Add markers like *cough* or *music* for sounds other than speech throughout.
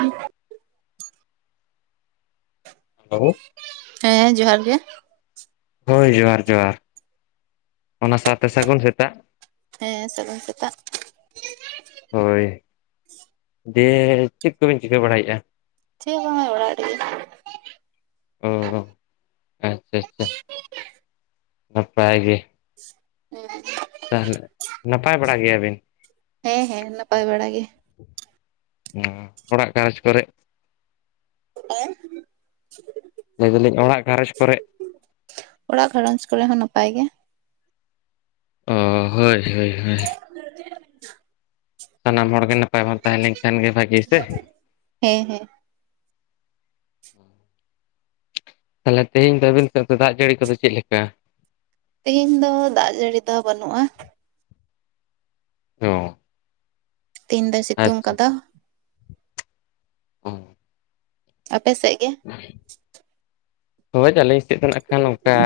ᱚ *inaudible* ᱦᱮᱞᱳ ᱦᱮᱸ ᱡᱚᱦᱟᱨ ᱜᱮ᱾ ᱦᱳᱭ ᱡᱚᱦᱟᱨ ᱡᱚᱦᱟᱨ᱾ ᱚᱱᱟ ᱥᱟᱶᱛᱮ ᱥᱟᱹᱜᱩᱱ ᱥᱮᱛᱟᱜ᱾ ᱦᱮᱸ ᱥᱟᱹᱜᱩᱱ ᱥᱮᱛᱟᱜ᱾ ᱦᱳᱭ ᱫᱮᱻ ᱪᱮᱫ ᱠᱚᱵᱤᱱ ᱪᱤᱠᱟᱹ ᱵᱟᱲᱟᱭᱮᱫᱼᱟ? ᱪᱮᱫ ᱦᱚᱸ ᱵᱟᱝᱟ ᱚᱲᱟᱜ ᱨᱮᱜᱮ᱾ ᱚ ᱟᱪᱷᱟ ᱟᱪᱷᱟ ᱱᱟᱯᱟᱭ ᱜᱮ᱾ ᱦᱮᱸ ᱛᱟᱦᱚᱞᱮ ᱱᱟᱯᱟᱭ ᱵᱟᱲᱟ ᱜᱮᱭᱟ ᱵᱤᱱ? ᱦᱮᱸ ᱦᱮᱸ ᱱᱟᱯᱟᱭ ᱵᱟᱲᱟ ᱜᱮ᱾ ᱩᱸ ᱚᱲᱟᱜ ᱜᱷᱟᱨᱚᱸᱡᱽ ᱠᱚᱨᱮᱜ ᱞᱟᱹᱭ ᱫᱟᱞᱤᱧ ᱚᱲᱟᱜ ᱜᱷᱟᱨᱚᱸᱡᱽ ᱠᱚᱨᱮᱜ ᱚᱲᱟᱜ ᱜᱷᱟᱨᱚᱸᱡᱽ ᱠᱚᱨᱮ ᱦᱚᱸ ᱱᱟᱯᱟᱭ ᱜᱮ᱾ ᱚ ᱦᱳᱭ ᱦᱳᱭ ᱦᱳᱭ᱾ ᱥᱟᱱᱟᱢ ᱦᱚᱲ ᱜᱮ ᱱᱟᱯᱟᱭ ᱵᱚᱱ ᱛᱟᱦᱮᱸ ᱞᱮᱱᱠᱷᱟᱱ ᱜᱮ ᱵᱷᱟᱹᱜᱤ ᱥᱮ᱾ ᱦᱮᱸ ᱦᱮᱸ᱾ ᱛᱟᱦᱚᱞᱮ ᱛᱮᱦᱮᱧ ᱫᱚ ᱟᱹᱵᱤᱱ ᱥᱮᱫ ᱫᱚ ᱫᱟᱜ ᱡᱟᱹᱲᱤ ᱠᱚᱫᱚ ᱪᱮᱫ ᱞᱮᱠᱟ? ᱛᱤᱦᱤᱧ ᱫᱚ ᱫᱟᱜ ᱡᱟᱹᱲᱤ ᱫᱚ ᱵᱟᱹᱱᱩᱜᱼᱟ᱾ ᱚ᱾ ᱛᱮᱦᱤᱧ ᱫᱚᱭ ᱥᱤᱛᱩᱝ ᱟᱪᱪᱷᱟ ᱠᱟᱫᱟ᱾ *inaudible* ᱟᱯᱮ ᱥᱮᱜ ᱜᱮ? ᱦ *unintelligible* ᱦᱳᱭ ᱟᱹᱞᱤᱮᱧ ᱪᱮᱫ ᱫᱚ ᱱᱟᱸᱜ ᱠᱷᱟᱱ ᱚᱱᱠᱟ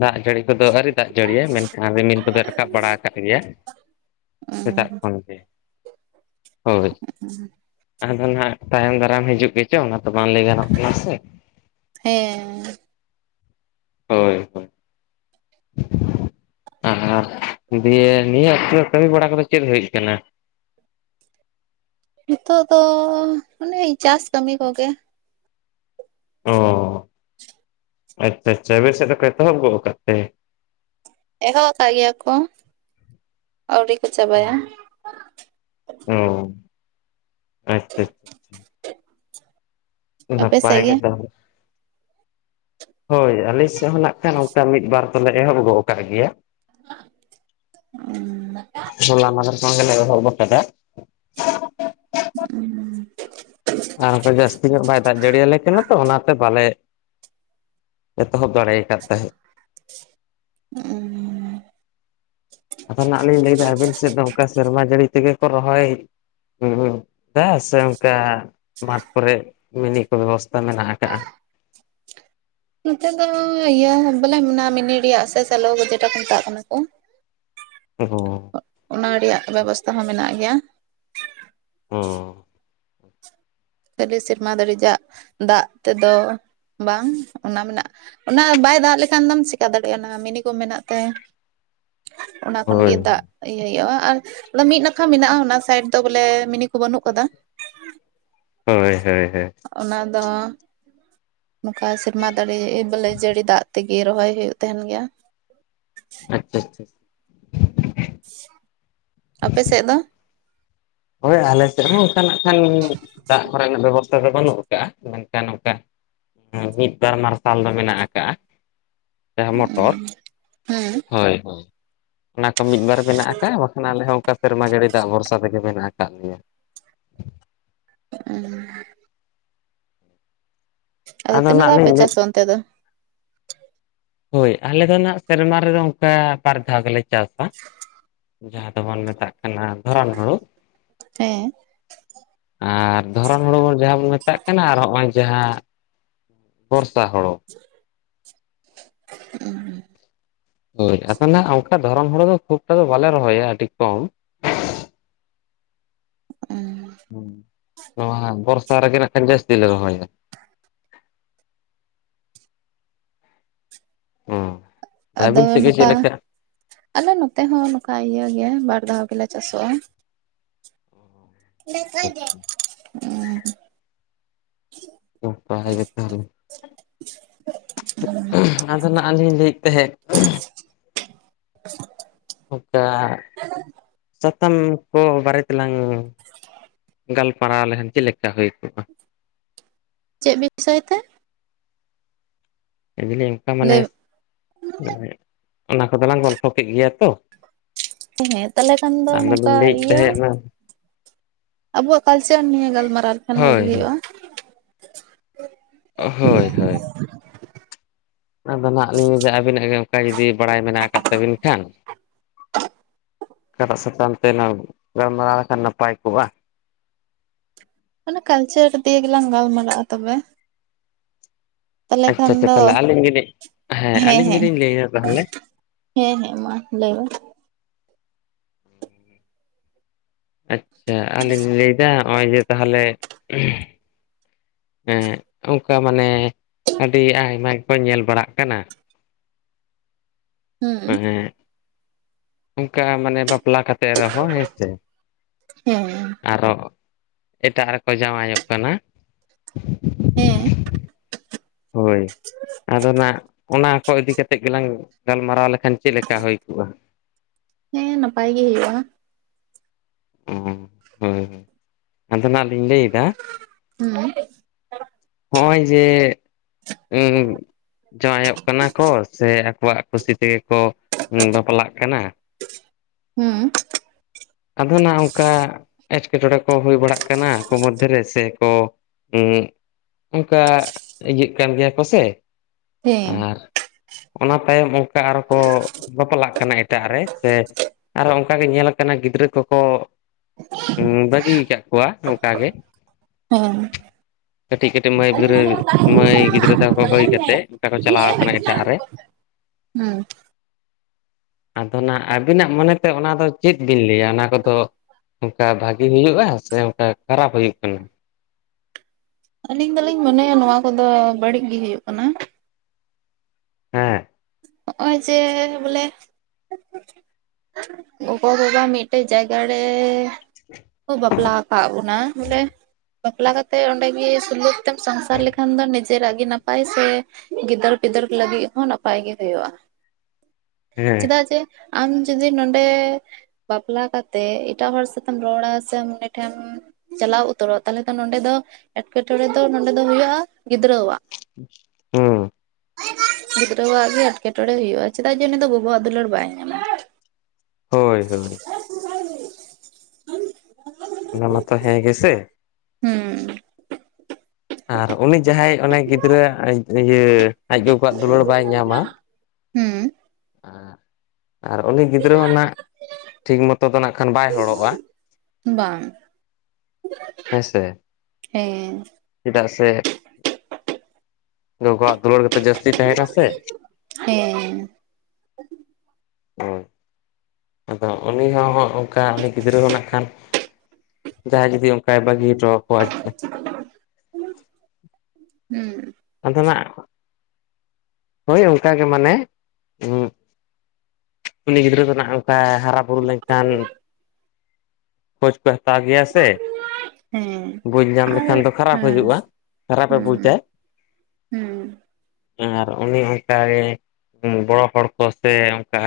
ᱫᱟᱜ ᱡᱟᱹᱲᱤ ᱠᱚᱫᱚ ᱟᱹᱣᱨᱤ ᱫᱟᱜ ᱡᱟᱹᱲᱤᱭᱟᱭ, ᱢᱮᱱᱠᱷᱟᱱ ᱨᱤᱢᱤᱞ ᱠᱚᱫᱚᱭ ᱨᱟᱠᱟᱵ ᱵᱟᱲᱟ ᱠᱟᱜ ᱜᱮᱭᱟ᱾ ᱥᱮᱛᱟᱜ ᱠᱷᱚᱱ ᱜᱮ ᱦᱳᱭ᱾ ᱟᱫᱚ ᱱᱟᱦᱟᱸᱜ ᱛᱟᱭᱚᱢ ᱫᱟᱨᱟᱢ ᱦᱤᱡᱩᱜ ᱜᱮ ᱪᱚᱝ ᱟᱫᱚ ᱵᱟᱝ ᱞᱟᱹᱭ ᱜᱟᱱᱚᱜ ᱠᱟᱱᱟ ᱥᱮ, ᱦᱮᱸ᱾ ᱦᱳᱭ ᱦᱳᱭ᱾ ᱟᱨ ᱫᱟᱹᱭ ᱱᱤᱭᱟᱹ ᱚᱠᱛᱮ ᱨᱮ ᱠᱟᱹᱢᱤ ᱵᱟᱲᱟ ᱠᱚᱫᱚ ᱪᱮᱫ ᱦᱩᱭᱩᱜ ᱠᱟᱱᱟ? ᱱᱤᱛᱚᱜ ᱫᱚ ᱚᱱᱮ ᱪᱟᱥ ᱠᱟᱹᱢᱤ ᱠᱚᱜᱮ᱾ ᱚ ᱟᱪᱷᱟ ᱟᱪᱷᱟ ᱟᱵᱤᱱ ᱥᱮᱫ ᱫᱚᱠᱚ ᱮᱛᱚᱦᱚᱵ ᱜᱚᱫ ᱠᱟᱫ ᱛᱮ? ᱮᱦᱚᱵ ᱠᱟᱜ ᱜᱮᱭᱟ ᱠᱚ ᱟᱹᱣᱨᱤ ᱠᱚ ᱪᱟᱵᱟᱭᱟ᱾ ᱚ᱾ ᱟᱪᱪᱷᱟ ᱟᱪᱪᱷᱟ *inaudible* ᱟᱯᱮ ᱥᱮᱫ ᱱᱟᱯᱟᱭ ᱜᱮ ᱛᱟᱦᱞᱮ᱾ ᱦᱳᱭ ᱟᱹᱞᱤᱧ ᱥᱮᱫ ᱦᱚᱸ ᱱᱟᱸᱜ ᱠᱷᱟᱱ ᱚᱱᱠᱟ ᱢᱤᱫ ᱵᱟᱨ ᱫᱚᱞᱮ ᱮᱦᱚᱵ ᱜᱚᱜ ᱠᱟᱜ ᱜᱮᱭᱟ᱾ ᱩᱸ᱾ ᱦᱚᱞᱟ ᱢᱟᱫᱷᱮᱨ ᱠᱷᱚᱱ ᱜᱮᱞᱮ ᱮᱦᱚ ᱵᱚᱜ ᱠᱟᱫᱟ᱾ ᱩᱸ᱾ ᱟᱨ ᱚᱱᱠᱟ ᱡᱟᱹᱥᱛᱤ ᱧᱚᱜ ᱵᱟᱭ ᱫᱟᱜ ᱡᱟᱹᱲᱤ ᱟᱞᱮ ᱠᱟᱱᱟ ᱛᱚ ᱚᱱᱟᱛᱮ ᱵᱟᱞᱮ ᱮᱛᱚᱦᱚᱵ ᱫᱟᱲᱮᱭᱟᱜ ᱠᱟᱛ ᱛᱟᱦᱮᱸᱫ᱾ ᱩᱸ᱾ ᱟᱫᱚ ᱱᱟᱸᱜ ᱞᱤᱧ ᱞᱟᱹᱭᱫᱟ ᱟᱵᱮᱱ ᱥᱮᱫ ᱫᱚ ᱱᱚᱝᱠᱟ ᱥᱮᱨᱢᱟ ᱡᱟᱹᱲᱤ ᱛᱮᱜᱮ ᱠᱚ ᱨᱚᱦᱚᱭ *inaudible* ᱫᱟ ᱥᱮ ᱚᱱᱠᱟ ᱵᱟᱸᱫ ᱠᱚᱨᱮᱜ ᱢᱤᱱᱤ ᱠᱚ ᱵᱮᱵᱚᱥᱛᱟ ᱢᱮᱱᱟᱜ ᱠᱟᱜᱼᱟ᱾ ᱱᱚᱛᱮ ᱫᱚ ᱤᱭᱟᱹ ᱵᱚᱞᱮ ᱢᱮᱱᱟᱜᱼᱟ ᱢᱤᱱᱤ ᱨᱮᱭᱟᱜ ᱥᱮ ᱥᱟᱞᱳ ᱵᱟ ᱡᱮᱴᱟ ᱠᱚ ᱢᱮᱛᱟᱜ ᱠᱟᱱᱟ ᱠᱚ᱾ ᱚᱦᱚ᱾ ᱚᱱᱟ ᱨᱮᱭᱟᱜ ᱵᱮᱵᱚᱥᱛᱟ ᱦᱚᱸ ᱢᱮᱱᱟᱜ ᱜᱮᱭᱟ᱾ ᱚ᱾ ᱠᱷᱟᱹᱞᱤ ᱥᱮᱨᱢᱟ ᱫᱟᱹᱲᱤ ᱡᱟᱜ ᱫᱟᱜ ᱛᱮᱫᱚ ᱵᱟᱝ ᱚᱱᱟ ᱢᱮᱱᱟᱜ ᱚᱱᱟ ᱵᱟᱭ ᱫᱟᱜ ᱞᱮᱠᱷᱟᱱ ᱫᱚᱢ ᱪᱤᱠᱟ ᱫᱟᱲᱮᱭᱟᱜᱼᱟ ᱚᱱᱟ ᱢᱤᱱᱤ ᱠᱚ ᱢᱮᱱᱟᱜ ᱛᱮ ᱚᱱᱟ ᱠᱷᱚᱱ ᱦᱳᱭ ᱜᱮ ᱫᱟᱜ ᱤᱭᱟᱹ ᱦᱩᱭᱩᱜᱼᱟ ᱟᱨ ᱢᱤᱫ ᱱᱟᱠᱷᱟ ᱢᱮᱱᱟᱜᱼᱟ ᱚᱱᱟ ᱥᱟᱭᱤᱰ ᱫᱚ ᱵᱚᱞᱮ ᱢᱤᱱᱤ ᱠᱚ ᱵᱟᱹᱱᱩᱜ ᱠᱟᱫᱟ᱾ ᱦᱳᱭ ᱦᱳᱭ ᱦᱳᱭ᱾ ᱚᱱᱟ ᱫᱚ ᱱᱚᱝᱠᱟ ᱥᱮᱨᱢᱟ ᱫᱟᱹᱲᱤ ᱵᱚᱞᱮ ᱡᱟᱹᱲᱤ ᱫᱟᱜ ᱛᱮᱜᱮ ᱨᱚᱦᱚᱭ ᱦᱩᱭᱩᱜ ᱛᱟᱦᱮᱸᱱ ᱜᱮᱭᱟ᱾ ᱟᱪᱪᱷᱟ, ᱟᱪᱪᱷᱟ ᱟᱯᱮ ᱥᱮᱫ ᱫᱚ? ᱦᱳᱭ ᱟᱞᱮ ᱥᱮᱫ ᱦᱚᱸ ᱚᱱᱠᱟ ᱱᱟᱜ ᱚᱱᱠᱟᱱᱟᱜ ᱠᱷᱟᱱ ᱫᱟᱜ ᱠᱚᱨᱮ ᱱᱟᱜ ᱵᱮᱵᱚᱥᱛᱷᱟ ᱫᱚ ᱵᱟᱹᱱᱩᱜ ᱟᱠᱟᱜᱼᱟ, ᱢᱮᱱᱠᱷᱟᱱ ᱱᱚᱱᱠᱟ ᱮ ᱢᱤᱫ ᱵᱟᱨ ᱢᱟᱨᱥᱟᱞ ᱫᱚ ᱢᱮᱱᱟᱜ ᱟᱠᱟᱜᱼᱟ ᱡᱟᱦᱟᱸ ᱢᱚᱴᱚᱨ ᱦᱮᱸ ᱦᱳᱭ, ᱦᱳᱭ, ᱚᱱᱟ ᱠᱚ ᱢᱤᱫ ᱵᱟᱨ ᱢᱮᱱᱟᱜ ᱟᱠᱟᱜᱼᱟ ᱵᱟᱠᱷᱟᱱ ᱟᱞᱮ ᱦᱚᱸ ᱚᱱᱠᱟ ᱥᱮᱨᱢᱟ ᱡᱟᱹᱲᱤ ᱫᱟᱜ ᱵᱷᱚᱨᱥᱟ ᱛᱮᱜᱮ ᱢᱮᱱᱟᱜ ᱟᱠᱟᱫ ᱞᱮᱭᱟ᱾ *unintelligible* ᱟᱫᱚ ᱛᱤᱱᱟᱹᱜ ᱱᱟᱜ ᱫᱷᱟᱣ ᱯᱮ ᱞᱤᱧ ᱞᱟᱹᱭ ᱪᱟᱥᱟ ᱚᱱᱛᱮ ᱫᱚ᱾ ᱦᱳᱭ ᱟᱞᱮ ᱫᱚ ᱦᱟᱸᱜ ᱥᱮᱨᱢᱟ ᱨᱮᱫᱚ ᱚᱱᱠᱟ ᱵᱟᱨ ᱫᱷᱟᱣ ᱜᱮᱞᱮ ᱪᱟᱥᱟᱺ ᱡᱟᱦᱟᱸ ᱫᱚᱵᱚᱱ ᱢᱮᱛᱟᱜ ᱠᱟᱱᱟ ᱫᱷᱚᱨᱚᱱ ᱦᱩᱬᱳ ᱦᱮᱸ ᱟᱨ ᱫᱷᱚᱨᱚᱱ ᱦᱩᱬᱩ ᱡᱟᱦᱟᱸ ᱵᱚᱱ ᱢᱮᱛᱟᱜ ᱠᱟᱱᱟ ᱟᱨ ᱦᱚᱸᱜᱼᱚᱭ ᱡᱟᱦᱟᱸ ᱵᱚᱨᱥᱟ ᱦᱳᱲᱳ, *inaudible* *unintelligible* ᱦᱳᱭ ᱴ ᱟᱚᱞᱮ ᱱᱟᱸᱜ ᱚᱱᱠᱟ ᱫᱷᱚᱨᱚᱢ ᱦᱳᱲᱳ ᱫᱚ ᱠᱷᱩᱸᱵᱴᱟ ᱫᱚ ᱵᱟᱞᱮ ᱨᱚᱦᱚᱭᱟ ᱟᱹᱰᱤ ᱠᱚᱢ, ᱱᱚᱣᱟ ᱵᱚᱨᱥᱟ ᱨᱮᱜᱮ ᱱᱟᱸᱜ ᱠᱷᱟᱱ ᱡᱟᱹᱥᱛᱤ ᱞᱮ ᱨᱚᱦᱚᱭᱟ ᱦᱩᱸ ᱟᱫᱚ ᱟᱹᱵᱤᱱ ᱥᱮᱫ ᱜᱮ ᱪᱮᱫ ᱱᱚᱝᱠᱟ ᱞᱮᱠᱟ ᱟᱞᱮ ᱱᱚᱛᱮ ᱦᱚᱸ ᱱᱚᱝᱠᱟ ᱤᱭᱟᱹ ᱜᱮ ᱵᱟᱨ ᱫᱷᱟᱣ ᱜᱮᱞᱮ ᱪᱟᱥᱚᱜᱼᱟ᱾ *unintelligible* *unintelligible* *unintelligible* ᱜᱮ ᱛᱟᱦᱚᱞᱮ᱾ ᱟᱫᱚ ᱱᱟᱜ ᱞᱤᱧ ᱞᱟᱹᱭᱮᱫ ᱛᱟᱦᱮᱸᱫ᱾ ᱚᱱᱠᱟ ᱪᱟᱛᱚᱢ ᱠᱚ ᱵᱟᱨᱮ ᱛᱮᱞᱟᱝ ᱜᱟᱞᱢᱟᱨᱟᱣ ᱞᱮᱠᱷᱟᱱ ᱪᱮᱫ ᱞᱮᱠᱟ ᱦᱩᱭ ᱠᱚᱜᱼᱟ? ᱪᱮᱫ ᱵᱤᱵᱥᱚᱭ ᱛᱮ? ᱞᱟᱹᱫᱟᱤᱧ ᱚᱱᱠᱟ ᱢᱟᱱᱮ ᱞᱟᱹᱭ ᱚᱱᱟ ᱠᱚᱫᱚᱞᱟᱝ ᱜᱚᱞᱯᱷᱚ ᱠᱮᱫ ᱜᱮᱭᱟ ᱛᱚ, ᱦᱮᱸ ᱛᱟᱦᱚᱞᱮ ᱠᱷᱟᱱ ᱫᱚ ᱟᱫᱚ ᱱᱚᱝᱠᱟ ᱞᱤᱧ ᱞᱟᱹᱭᱮᱫ ᱤᱭᱟᱹ ᱛᱟᱦᱮᱸᱫ ᱱᱟ ᱟᱵᱚᱣᱟᱜ ᱠᱟᱞᱪᱟᱨ ᱱᱤᱭᱮ ᱜᱟᱞᱢᱟᱨᱟᱣ ᱞᱮᱠᱷᱟᱱ ᱵᱷᱟᱜᱤ ᱦᱳᱭ ᱦᱳᱭ ᱦᱩᱭᱩᱜᱼᱟ᱾ ᱚ ᱦᱳᱭ, ᱦᱳᱭ, ᱟᱫᱚ ᱱᱟᱸᱜ ᱞᱤᱧ ᱞᱟᱹᱭᱫᱟ ᱟᱹᱵᱤᱱᱟᱜ ᱜᱮ ᱚᱱᱠᱟ ᱡᱩᱫᱤ ᱵᱟᱲᱟᱭ ᱢᱮᱱᱟᱜ ᱟᱠᱟᱫ ᱛᱟᱹᱵᱤᱱ ᱠᱷᱟᱱ? ᱚᱠᱟᱴᱟᱜ ᱥᱟᱠᱟᱢ ᱛᱮᱞᱟᱝ ᱜᱚᱞᱢᱟᱨᱟᱣ ᱞᱮᱠᱷᱟᱱ ᱱᱟᱯᱟᱭ ᱠᱚᱜᱼᱟ? ᱚᱱᱟ ᱠᱟᱞᱪᱟᱨ ᱫᱤᱭᱮ ᱜᱮᱞᱟᱝ ᱜᱟᱞᱢᱟᱨᱟᱜᱼᱟ ᱛᱚᱵᱮ, ᱛᱟᱦᱚᱞᱮ ᱟᱪᱪᱷᱟ, ᱠᱷᱟᱱ ᱟᱪᱪᱷᱟ, ᱫᱚ ᱛᱟᱦᱚᱞᱮ ᱟᱹᱞᱤᱧ ᱜᱮᱞᱤᱧ ᱦᱮᱸ ᱟᱹᱞᱤᱧ ᱜᱮᱞᱤᱧ ᱞᱟᱹᱭᱱᱟ ᱛᱟᱦᱚᱞᱮ? ᱦᱮᱸ, ᱦᱮᱸ, ᱢᱟ ᱞᱟᱹᱭ ᱢᱮ᱾ ᱟᱪᱪᱷᱟ ᱟᱹᱞᱤᱧ ᱞᱟᱹᱭᱫᱟ ᱱᱚᱜᱼᱚᱭ ᱡᱮ ᱛᱟᱦᱚᱞᱮ ᱦᱮᱸ ᱚᱱᱠᱟ ᱢᱟᱱᱮ ᱟᱹᱰᱤ ᱟᱭᱢᱟ ᱜᱮᱠᱚ ᱧᱮᱞ ᱵᱟᱲᱟᱜ ᱠᱟᱱᱟ, ᱦᱩᱸ, ᱦᱮᱸ, ᱚᱱᱠᱟ ᱢᱟᱱᱮ ᱵᱟᱯᱞᱟ ᱠᱟᱛᱮᱜ ᱨᱮᱦᱚᱸ ᱦᱮᱸ ᱥᱮ, ᱦᱮᱸ ᱟᱨᱚᱸ ᱮᱴᱟᱜ ᱨᱮᱠᱚ ᱡᱟᱶᱟᱭᱚᱜ ᱠᱟᱱᱟ᱾ ᱦᱮᱸ, ᱦᱳᱭ, ᱟᱫᱚ ᱱᱟᱸᱜ ᱚᱱᱟ ᱠᱚ ᱤᱫᱤ ᱠᱟᱛᱮᱫ ᱜᱮᱞᱟᱝ ᱜᱟᱞᱢᱟᱨᱟᱣ ᱞᱮᱠᱷᱟᱱ ᱪᱮᱫ ᱞᱮᱠᱟ ᱦᱩᱸᱭ ᱠᱚᱜᱼᱟ? ᱦᱮᱸ ᱱᱟᱯᱟᱭ ᱜᱮ ᱦᱩᱭᱩᱜᱼᱟ᱾ ᱚ ᱦᱳᱭ ᱟᱫᱚ ᱱᱟᱜᱞᱤᱧ ᱞᱟᱹᱭᱫᱟ ᱦᱩᱸ ᱦᱚᱸᱜᱼᱚᱭ ᱡᱮ ᱩᱸ ᱡᱟᱶᱟᱭᱚᱜ ᱠᱟᱱᱟ ᱠᱚ ᱥᱮ ᱟᱠᱚᱣᱟᱜ ᱠᱩᱥᱤ ᱛᱮᱜᱮ ᱠᱚ ᱵᱟᱯᱞᱟᱜ ᱠᱟᱱᱟ᱾ ᱦᱩᱸ ᱟᱫᱚ ᱱᱟᱜ ᱚᱝᱠᱟ ᱮᱸᱴᱠᱮᱴᱚᱬᱮ ᱠᱚ ᱦᱩᱭ ᱵᱟᱲᱟᱜ ᱠᱟᱱᱟ ᱟᱠᱚ ᱢᱚᱫᱽᱫᱷᱮ ᱨᱮ ᱥᱮ ᱠᱚ ᱩ ᱚᱝᱠᱟ ᱤᱭᱟᱹᱜ ᱠᱟᱱ ᱜᱮᱭᱟ ᱠᱚ ᱥᱮ ᱦᱮᱸ ᱟᱨ ᱚᱱᱟ ᱛᱟᱭᱚᱢ ᱚᱝᱠᱟ ᱟᱨᱚ ᱠᱚ ᱵᱟᱯᱞᱟᱜ ᱠᱟᱱᱟ ᱮᱴᱟᱜ ᱨᱮ ᱥᱮ ᱟᱨᱚ ᱚᱝᱠᱟᱜᱮ ᱧᱮᱞ ᱠᱟᱱᱟ ᱜᱤᱫᱽᱨᱟᱹ ᱠᱚᱠᱚ ᱵᱟᱹᱜᱤᱭ ᱠᱟᱜ ᱠᱚᱣᱟ ᱱᱚᱝᱠᱟ ᱜᱮ᱾ ᱦᱮᱸ ᱴᱤᱡ ᱠᱟᱹᱴᱤᱡ ᱢᱟᱹᱭ ᱵᱤᱫᱽᱨᱟᱹ ᱢᱟᱹᱭ ᱜᱤᱫᱽᱨᱟᱹ ᱛᱟᱠᱚ ᱠᱚ ᱵᱟᱹᱜᱤ ᱠᱟᱛᱮᱜ ᱚᱝᱠᱟ ᱠᱚ ᱪᱟᱞᱟᱣ ᱠᱟᱱᱟ ᱮᱴᱟᱜ ᱨᱮ᱾ ᱦᱩᱸ ᱟᱫᱚᱱᱟᱜ ᱟᱹᱵᱤᱱᱟᱜ ᱢᱚᱱᱮᱛᱮ ᱚᱱᱟ ᱫᱚ ᱪᱮᱫ ᱵᱤᱱ ᱞᱟᱹᱭᱟ? ᱚᱱᱟ ᱠᱚᱫᱚ ᱚᱝᱠᱟ ᱵᱷᱟᱜᱤ ᱦᱩᱭᱩᱜᱼᱟ ᱥᱮ ᱚᱝᱠᱟ ᱠᱷᱟᱨᱟᱯ ᱦᱩᱭᱩᱜ ᱠᱟᱱᱟ? ᱟᱹᱞᱤᱧ ᱫᱚᱞᱤᱧ ᱢᱚᱱᱮ ᱦᱮᱸ ᱱᱚᱣᱟ ᱠᱚᱫᱚ ᱵᱟᱹᱲᱤᱡ ᱜᱮ ᱦᱩᱭᱩᱜ ᱠᱟᱱᱟ᱾ ᱦᱮᱸ ᱚᱸᱭ ᱡᱮ ᱵᱚᱞᱮ ᱜᱚᱜᱚᱼᱵᱟᱵᱟ ᱢᱤᱫᱴᱮᱡ ᱡᱟᱭᱜᱟ ᱲᱮ ᱠᱚ ᱵᱟᱯᱞᱟᱣ ᱠᱟᱜ ᱵᱚᱱᱟ ᱵᱚᱞᱮ ᱵᱟᱯᱞᱟ ᱠᱟᱛᱮᱜ ᱚᱸᱰᱮ ᱜᱮ ᱥᱩᱞᱩᱠ ᱛᱮᱢ ᱥᱚᱝᱥᱟᱨ ᱞᱮᱠᱷᱟᱱ ᱫᱚ ᱱᱤᱡᱮᱨᱟᱜ ᱜᱮ ᱱᱟᱯᱟᱭ ᱥᱮ ᱜᱤᱫᱟᱹᱨ ᱯᱤᱫᱟᱹᱨ ᱞᱟᱹᱜᱤᱜ ᱦᱚᱸ ᱱᱟᱯᱟᱭ ᱜᱮ ᱦᱩᱭᱩᱜᱼᱟ᱾ ᱦᱮᱸ ᱪᱮᱫᱟᱜ ᱡᱮ ᱟᱢ ᱡᱩᱫᱤ ᱱᱚᱸᱰᱮ ᱵᱟᱯᱞᱟ ᱠᱟᱛᱮᱜ ᱮᱴᱟᱜ ᱦᱚᱲ ᱥᱟᱛᱮᱢ ᱨᱚᱲᱟ ᱥᱮ ᱩᱱᱤ ᱴᱷᱮᱢ ᱪᱟᱞᱟᱣ ᱩᱛᱟᱹᱨᱚᱜᱼᱟ ᱛᱟᱞᱦᱮ ᱛᱚ ᱱᱚᱸᱰᱮ ᱫᱚ ᱮᱸᱴᱠᱮᱴᱚᱬᱮ ᱫᱚ ᱱᱚᱸᱰᱮ ᱫᱚ ᱦᱩᱭᱩᱜᱼᱟ ᱜᱤᱫᱽᱨᱟᱹᱣᱟᱜ᱾ *inaudible* ᱜᱤᱫᱽᱨᱟᱹᱣᱟᱜ ᱜᱮ ᱮᱴᱠᱮ ᱴᱚᱬᱮ ᱦᱩᱭᱩᱜᱼᱟ, ᱪᱮᱫᱟᱜ ᱡᱮ ᱩᱱᱤ ᱫᱚ ᱜᱚᱜᱚᱣᱟᱜ ᱫᱩᱞᱟᱹᱲ ᱵᱟᱭ ᱧᱟᱢᱟ᱾ ᱦᱳᱭ ᱦᱳᱭ *inaudible* ᱚᱱᱟ ᱢᱟᱛᱚ ᱦᱮᱸ ᱜᱮ ᱥᱮ᱾ ᱦᱩᱸ ᱟᱨ ᱩᱱᱤ ᱡᱟᱦᱟᱸᱭ ᱚᱱᱮ ᱜᱤᱫᱽᱨᱟᱹᱣᱟᱜ ᱤᱭᱟᱹ ᱟᱡ ᱜᱚᱜᱚᱣᱟᱜ ᱫᱩᱞᱟᱹᱲ ᱵᱟᱭ ᱧᱟᱢᱟ ᱦᱩᱸ *inaudible* ᱟᱨ ᱩᱱᱤ ᱜᱤᱫᱽᱨᱟᱹ ᱦᱚᱸ ᱱᱟᱜ ᱴᱷᱤᱠ ᱢᱚᱛᱚ ᱫᱚ ᱱᱟᱜᱠᱷᱟᱱ ᱵᱟᱭ ᱦᱚᱲᱚᱜᱼᱟ᱾ ᱵᱟᱝ᱾ ᱦᱮᱸᱥᱮ ᱦᱮᱸ ᱪᱮᱫᱟᱜ ᱥᱮ ᱜᱚᱜᱚᱣᱟᱜ ᱫᱩᱞᱟᱹᱲ ᱜᱮᱛᱚ ᱡᱟᱹᱥᱛᱤ ᱛᱟᱦᱮᱱᱟ ᱥᱮ᱾ ᱦᱮᱸ ᱦᱳᱭ ᱟᱫᱚ ᱩᱱᱤ ᱦᱚᱸ ᱦᱚᱸᱜ ᱚᱝᱠᱟ ᱩᱱᱤ ᱜᱤᱫᱽᱨᱟᱹ ᱦᱚᱸ ᱱᱟᱜᱠᱷᱟᱱ ᱡᱟᱦᱟᱸᱭ ᱡᱩᱫᱤ ᱚᱝᱠᱟᱭ ᱵᱟᱹᱜᱤ ᱦᱚᱴᱚᱣ ᱠᱚᱣᱟ ᱡᱮ ᱦᱩᱸ ᱟᱫᱚ ᱱᱟᱜ ᱦᱳᱭ ᱚᱝᱠᱟᱜᱮ ᱢᱟᱱᱮ ᱩᱸ ᱩᱱᱤ ᱜᱤᱫᱽᱨᱟᱹ ᱫᱚ ᱱᱟᱜ ᱚᱝᱠᱟᱭ ᱦᱟᱨᱟ ᱵᱩᱨᱩ ᱞᱮᱱᱠᱷᱟᱱ ᱠᱷᱳᱡ ᱠᱳᱭ ᱦᱟᱛᱟᱣ ᱜᱮᱭᱟ ᱥᱮ? ᱦᱮᱸ ᱵᱩᱡᱽ ᱧᱟᱢ ᱟᱨ ᱞᱮᱠᱷᱟᱱ ᱫᱚ ᱠᱷᱟᱨᱟᱯ ᱦᱮᱸ ᱦᱩᱭᱩᱜ-ᱟ ᱠᱷᱟᱨᱟᱯᱮ ᱵᱩᱡᱟᱭ᱾ ᱦᱩᱸᱢ, ᱟᱨ ᱩᱱᱤ ᱚᱱᱠᱟᱜᱮ ᱵᱚᱲᱚ ᱦᱚᱲ ᱠᱚ ᱥᱮ ᱚᱱᱠᱟ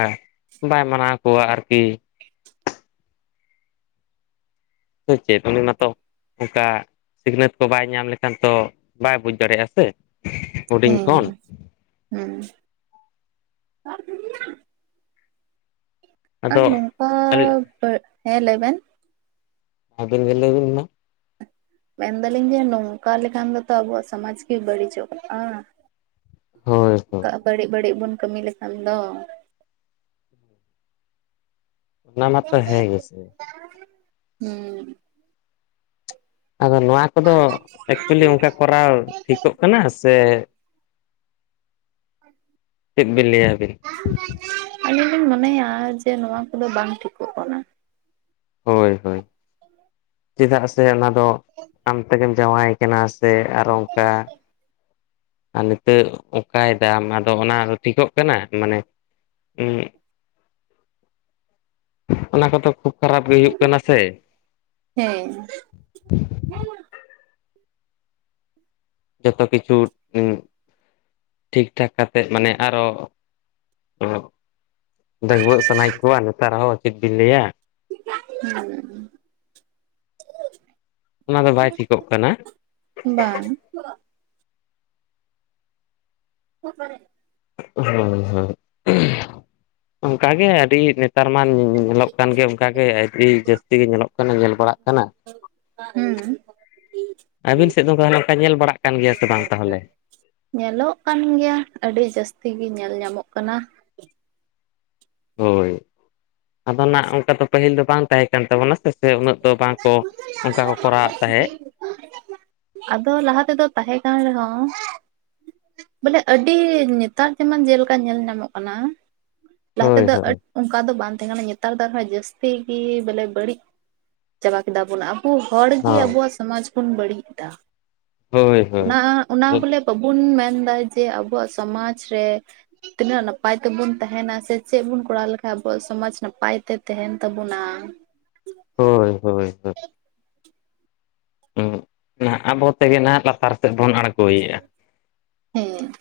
ᱵᱟᱭ ᱢᱟᱱᱟᱣ ᱠᱚᱣᱟ ᱟᱨᱠᱤ ᱥᱮ ᱪᱮᱫ ᱩᱱᱤ ᱢᱟᱛᱚ᱾ ᱚᱝᱠᱟ ᱥᱤᱠᱷᱱᱟᱹᱛ ᱠᱚ ᱵᱟᱭ ᱧᱟᱢ ᱞᱮᱠᱷᱟᱱ ᱛᱚ ᱵᱟᱭ ᱵᱩᱡᱽ ᱫᱟᱲᱮᱭᱟᱜ-ᱟ ᱥᱮ ᱦᱩᱰᱤᱧ ᱠᱷᱚᱱ᱾ ᱦᱩᱸ, ᱟᱨ ᱟᱫᱚ ᱱᱚᱝᱠᱟ ᱯᱟᱨ, ᱦᱮᱸ ᱞᱟᱹᱭ ᱵᱮᱱ? ᱟᱵᱤᱱ ᱜᱮ ᱞᱟᱹᱭ ᱵᱤᱱ ᱢᱟ? ᱢᱮᱱᱫᱟᱞᱤᱧ ᱡᱮ ᱱᱚᱝᱠᱟ ᱞᱮᱠᱷᱟᱱ ᱫᱚᱛᱚ ᱟᱵᱚᱣᱟᱜ ᱥᱚᱢᱟᱡᱽ ᱜᱮ ᱵᱟᱹᱲᱤᱡᱚᱜ-ᱟ᱾ ᱦᱳᱭ ᱦᱳᱭ ᱠᱟᱜ ᱵᱟᱹᱲᱤᱡ ᱵᱟᱹᱲᱤᱡ ᱵᱚᱱ ᱠᱟᱹᱢᱤ ᱞᱮᱠᱷᱟᱱ ᱫᱚ᱾ ᱚᱱᱟ ᱢᱟᱛᱚ ᱦᱮᱸ ᱜᱮᱥᱮ᱾ ᱦᱩᱸ, ᱟᱫᱚ ᱱᱚᱣᱟ ᱠᱚᱫᱚ ᱮᱠᱪᱩᱭᱮᱞᱤ ᱚᱝᱠᱟ ᱠᱚᱨᱟᱣ ᱴᱷᱤᱠᱚᱜ ᱠᱟᱱᱟ ᱥᱮ ᱪᱮᱫ ᱵᱤᱱ ᱞᱟᱹᱭᱟ ᱟᱵᱤᱱ? ᱟᱹᱞᱤᱧ ᱞᱤᱧ ᱢᱚᱱᱮᱭᱟ ᱡᱮ ᱱᱚᱣᱟ ᱠᱚᱫᱚ ᱵᱟᱝ ᱴᱷᱤᱠᱚᱜ ᱠᱟᱱᱟ᱾ ᱦᱳᱭ, ᱦᱳᱭ, *inaudible* ᱪᱮᱫᱟᱜ ᱥᱮ ᱚᱱᱟ ᱫᱚ ᱟᱢ ᱛᱮᱜᱮᱢ ᱡᱟᱶᱟᱭ ᱠᱟᱱᱟ ᱥᱮ ᱟᱨᱚ ᱚᱝᱠᱟ ᱟᱨ ᱱᱤᱛᱟᱹᱜ ᱚᱝᱠᱟᱭ ᱫᱟᱢ ᱟᱫᱚ ᱚᱱᱟ ᱴᱷᱤᱠᱚᱜ ᱠᱟᱱᱟ? ᱢᱟᱱᱮ ᱮᱸᱜ ᱚᱱᱟ ᱠᱚᱫᱚ ᱠᱷᱩᱵᱽ ᱠᱷᱟᱨᱟᱯ ᱜᱮ ᱦᱩᱭᱩᱜ ᱠᱟᱱᱟ ᱥᱮ᱾ ᱦᱮᱸ *inaudible* ᱡᱚᱛᱚ ᱠᱤᱪᱷᱩ ᱴᱷᱤᱠ ᱴᱷᱟᱠ ᱠᱟᱛᱮᱫ ᱢᱟᱱᱮ ᱟᱨᱚ ᱰᱟᱹᱜᱩᱣᱟᱹᱜ ᱥᱟᱱᱟᱭᱮᱫ ᱠᱚᱣᱟ᱾ ᱱᱮᱛᱟᱨ ᱦᱚᱸ ᱪᱮᱫ ᱵᱤᱱ ᱞᱟᱹᱭᱟ? ᱦᱩᱸ, ᱚᱱᱟ ᱫᱚ ᱵᱟᱭ ᱴᱷᱤᱠᱚᱜ ᱠᱟᱱᱟ ᱵᱟᱝ, *inaudible* ᱦᱳᱭ ᱦᱳᱭ ᱚᱝᱠᱟ ᱜᱮ ᱟᱹᱰᱤ ᱱᱮ ᱛᱟᱨ ᱢᱟ ᱧᱮᱞᱚᱜ ᱠᱟᱱ ᱜᱮ ᱚᱝᱠᱟᱜᱮ ᱟᱰᱤ ᱡᱟᱹᱥᱛᱤ ᱜᱮ ᱧᱮᱞᱚᱜ ᱠᱟᱱᱟ ᱧᱮᱞ ᱵᱟᱲᱟᱜ ᱠᱟᱱᱟ᱾ ᱦᱩᱸ, ᱟᱹᱵᱤᱱ ᱥᱮᱫ ᱫᱚ ᱩᱝᱠᱟ ᱛᱟᱦᱞᱮ ᱧᱮᱞ ᱵᱟᱲᱟᱜ ᱠᱟᱱ ᱜᱮᱭᱟ ᱥᱮ ᱵᱟᱝ ᱛᱟᱦᱚᱞᱮ? ᱧᱮᱞᱚᱜ ᱠᱟᱱ ᱜᱮᱭᱟ ᱟᱹᱰᱤ ᱡᱟᱥᱛᱤ ᱜᱤ ᱧᱮᱞ ᱧᱟᱢᱚᱜ ᱠᱟᱱᱟ᱾ ᱦᱳᱭ, ᱟᱫᱚ ᱱᱟᱜ ᱚᱱᱠᱟ ᱫᱚ ᱯᱟᱹᱦᱤᱞ ᱫᱚ ᱵᱟᱝ ᱛᱟᱦᱮᱸ ᱠᱟᱱ ᱛᱟᱵᱚᱱᱟ ᱥᱮ, ᱥᱮ ᱩᱱᱟᱹᱜ ᱫᱚ ᱵᱟᱝᱠᱚ ᱚᱱᱠᱟ ᱠᱚ ᱠᱚᱨᱟᱣᱮᱫ ᱛᱟᱦᱮᱸᱫ, ᱟᱫᱚ ᱞᱟᱦᱟ ᱛᱮᱫᱚ ᱛᱟᱦᱮᱸ ᱠᱟᱱ ᱨᱮᱦᱚᱸ ᱵᱚᱞᱮ ᱟᱹᱰᱤ ᱧᱮᱛᱟᱨ ᱡᱮᱢᱚᱱ ᱡᱮᱞᱮᱠᱟ ᱧᱮᱞ ᱧᱟᱢᱚᱜ ᱠᱟᱱᱟ ᱞᱟᱦᱟ ᱦᱳᱭ ᱛᱮᱫᱚ ᱦᱳᱭ ᱟᱰ ᱚᱝᱠᱟ ᱫᱚ ᱵᱟᱝ ᱛᱟᱦᱮᱸ ᱠᱟᱱᱟ ᱧᱮᱛᱟᱨ ᱫᱚ ᱟᱨᱦᱚᱸ ᱡᱟᱹᱥᱛᱤ ᱜᱤ ᱵᱚᱞᱮ ᱵᱟᱹᱲᱤᱡ ᱪᱟᱵᱟ ᱠᱮᱫᱟ ᱵᱚᱞᱮ᱾ ᱩᱝᱠᱩ ᱦᱚᱲ ᱜᱮ ᱦᱳᱭ ᱟᱵᱚᱣᱟᱜ ᱥᱚᱢᱟᱡᱽ ᱵᱚᱱ ᱵᱟᱹᱲᱤᱡ ᱮᱫᱟ᱾ ᱦᱳᱭ ᱚᱱᱟ ᱚᱱᱟ ᱦᱳᱭ ᱵᱚᱞᱮ ᱵᱟᱵᱩᱱ ᱢᱮᱱᱫᱟ ᱡᱮ ᱟᱵᱚᱣᱟᱜ ᱥᱚᱢᱟᱡ ᱨᱮ ᱛᱤᱱᱟᱹᱜ ᱱᱟᱯᱟᱭ ᱛᱮᱵᱩᱱ ᱛᱟᱦᱮᱸᱱᱟ ᱥᱮ ᱪᱮᱫ ᱵᱚᱱ ᱠᱚᱨᱟᱣ ᱞᱮᱠᱷᱟᱱ ᱟᱵᱩᱣᱟᱜ ᱥᱚᱢᱟᱡ ᱱᱟᱯᱟᱭ ᱛᱮ ᱛᱟᱦᱮᱸᱱ ᱛᱟᱵᱩᱱᱟ᱾ ᱦᱳᱭ, ᱦᱳᱭ, ᱦᱳᱭ, ᱟᱵᱚ ᱛᱮᱜᱮ ᱱᱟᱦᱟᱜ ᱞᱟᱛᱟᱨ ᱥᱮᱫ ᱵᱚᱱ ᱟᱬᱜᱚᱭᱮᱜ-ᱟ᱾ ᱦᱩᱹ,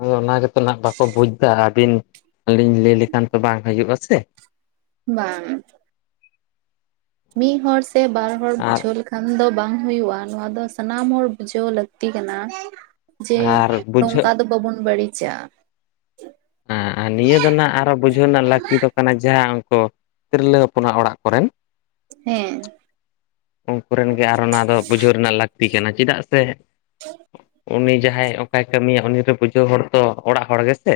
ᱟᱫᱚ ᱚᱱᱟ ᱜᱮᱛᱚ ᱱᱟᱜ ᱵᱟᱠᱚ ᱵᱩᱡ ᱮᱫᱟ ᱟᱹᱵᱤᱱ ᱟᱹᱞᱤᱧ ᱞᱟᱹᱭ ᱞᱮᱠᱷᱟᱱ ᱛᱚ ᱵᱟᱝ ᱦᱩᱭᱩᱜ-ᱟ ᱥᱮ, ᱵᱟᱝ, ᱢᱤᱫ ᱦᱚᱲ ᱥᱮ ᱵᱟᱨ ᱦᱚᱲ ᱟᱨ ᱡᱷᱟᱹᱞ ᱠᱷᱟᱱ ᱫᱚ ᱵᱟᱝ ᱦᱩᱭᱩᱜ-ᱟ ᱱᱚᱣᱟ ᱫᱚ ᱥᱟᱱᱟᱢ ᱦᱚᱲ ᱵᱩᱡᱷᱟᱹᱣ ᱞᱟᱹᱠᱛᱤ ᱠᱟᱱᱟ, ᱡᱮ ᱟᱨ ᱱᱩᱝᱠᱟ ᱵᱩᱡᱷᱟᱹᱜ ᱫᱚ ᱵᱟᱵᱩᱱ ᱵᱟᱹᱲᱤᱡᱟ᱾ ᱟᱨ ᱱᱤᱭᱟᱹ ᱫᱚ ᱱᱟᱜ ᱟᱨᱚ ᱵᱩᱡᱷᱟᱹᱣ ᱨᱮᱱᱟᱜ ᱞᱟᱹᱠᱛᱤ ᱫᱚ ᱠᱟᱱᱟ ᱡᱟᱦᱟᱸ ᱩᱱᱠᱩ ᱛᱤᱨᱞᱟᱹ ᱦᱚᱯᱚᱱᱟᱜ ᱚᱲᱟᱜ ᱠᱚᱨᱮᱱ, ᱦᱮᱸ, ᱩᱝᱠᱩ ᱨᱮᱱ ᱜᱮ ᱟᱨᱚ ᱚᱱᱟ ᱫᱚ ᱵᱩᱡᱷᱟᱹᱣ ᱨᱮᱱᱟᱜ ᱞᱟᱠᱛᱤ ᱠᱟᱱᱟ᱾ ᱪᱮᱫᱟᱜ ᱥᱮ ᱩᱱᱤ ᱡᱟᱦᱟᱸᱭ ᱚᱱᱠᱟᱭ ᱠᱟᱹᱢᱤᱭᱟ ᱩᱱᱤ ᱫᱚ ᱵᱩᱡᱷᱟᱹᱣ ᱦᱚᱲ ᱛᱚ ᱚᱲᱟᱜ ᱚᱲᱟᱜ ᱜᱮᱥᱮ,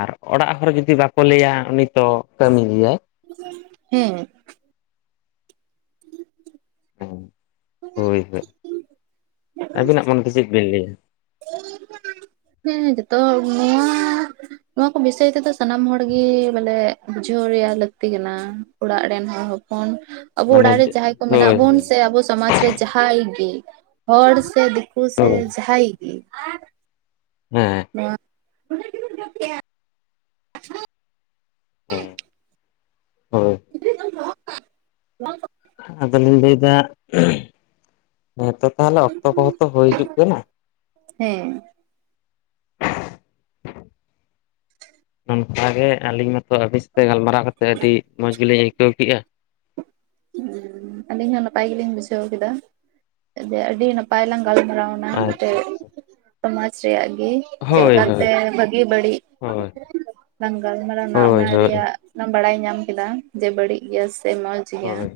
ᱟᱨ ᱚᱲᱟᱜ ᱦᱚᱲ ᱡᱩᱫᱤ ᱵᱟᱠᱚ ᱞᱟᱹᱭᱟ ᱩᱱᱤ ᱛᱚ ᱠᱟᱹᱢᱤ ᱜᱮᱭᱟᱭ, ᱦᱮᱸ, ᱦᱮᱸ, ᱦᱳᱭ, ᱦᱳᱭ, ᱟᱹᱵᱤᱱᱟᱜ ᱢᱚᱱᱮᱛᱮ ᱪᱮᱫ ᱵᱤᱱ ᱞᱟᱹᱭᱟ? *inaudible* *inaudible* ᱦᱮᱸ ᱡᱚᱛᱚ ᱱᱚᱣᱟ ᱱᱚᱣᱟ ᱠᱚ ᱵᱤᱥᱚᱭ ᱛᱮᱫᱚ ᱥᱟᱱᱟᱢ ᱦᱚᱲᱜᱤ ᱵᱟᱞᱮ ᱵᱩᱡᱷᱟᱹᱣ ᱨᱮᱭᱟᱜ ᱞᱟᱹᱠᱛᱤ ᱠᱟᱱᱟ? ᱚᱲᱟᱜ ᱨᱮᱱ ᱦᱚᱲ ᱦᱚᱯᱚᱱ, ᱟᱵᱩ ᱢᱟᱱᱮ ᱚᱲᱟᱜ ᱨᱮ ᱡᱟᱦᱟᱸᱭ ᱠᱚ ᱢᱮᱱᱟᱜ ᱦᱳᱭ ᱵᱚᱱ ᱦᱳᱭ ᱥᱮ ᱟᱵᱚ ᱥᱚᱢᱟᱡ ᱨᱮ ᱡᱟᱦᱟᱸᱭ ᱜᱤ ᱦᱚᱲ ᱥᱮ ᱫᱤᱠᱩ ᱥᱮ ᱡᱟᱦᱟᱸᱭ ᱜᱤ ᱦᱮᱸ, ᱱᱚᱣᱟ, ᱦᱮᱸ *inaudible* ᱦᱳᱭ, *inaudible* ᱟᱫᱚᱞᱤᱧ ᱞᱟᱹᱭᱫᱟ ᱦᱮᱸᱛᱚ ᱛᱟᱦᱞᱮ ᱚᱠᱛᱚ ᱠᱚᱦᱚᱸ ᱛᱚ ᱦᱳᱭ ᱦᱤᱡᱩᱜ ᱠᱟᱱᱟ, ᱦᱮᱸ, ᱚᱱᱠᱟ ᱜᱮ ᱟᱞᱤᱧ ᱢᱟᱛᱚ ᱟᱵᱤᱱ ᱥᱟᱛᱮ ᱜᱟᱞᱢᱟᱨᱟᱣ ᱠᱟᱛᱮᱜ ᱟᱹᱰᱤ ᱢᱚᱸᱡᱽ ᱜᱮᱞᱤᱧ ᱟᱹᱭᱠᱟᱹᱣ ᱠᱮᱜᱼᱟ᱾ ᱦᱩᱸ, ᱟᱞᱤᱧ ᱦᱚᱸ ᱱᱟᱯᱟᱭ ᱜᱮᱞᱤᱧ ᱵᱩᱡᱷᱟᱹᱣ ᱠᱮᱫᱟ, ᱡᱮ ᱟᱹᱰᱤ ᱱᱟᱯᱟᱭ ᱞᱟᱝ ᱜᱟᱞᱢᱟᱨᱟᱣᱱᱟ᱾ ᱚᱱᱟ ᱟᱪᱪᱷᱟ ᱢᱮᱫᱴᱮᱡ ᱟᱪᱪᱷᱟ ᱥᱚᱢᱟᱡᱽ ᱨᱮᱭᱟᱜ ᱜᱤ ᱪᱮᱫ ᱦᱳᱭ ᱦᱳᱭ ᱞᱮᱠᱟᱛᱮ ᱵᱷᱟᱹᱜᱤ ᱵᱟᱹᱲᱤᱡ ᱦᱳᱭ ᱞᱟᱝ ᱜᱟᱞᱢᱟᱨᱟᱣ ᱦᱳᱭ ᱚᱱᱟ ᱦᱳᱭ ᱨᱮᱭᱟᱜ ᱚᱱᱟ ᱵᱟᱲᱟᱭ ᱧᱟᱢ ᱠᱮᱫᱟ ᱡᱮ ᱵᱟᱹᱲᱤᱡ ᱜᱮᱭᱟ ᱥᱮ ᱢᱚᱸᱡᱽ, ᱜᱮᱭᱟ ᱦᱳᱭ,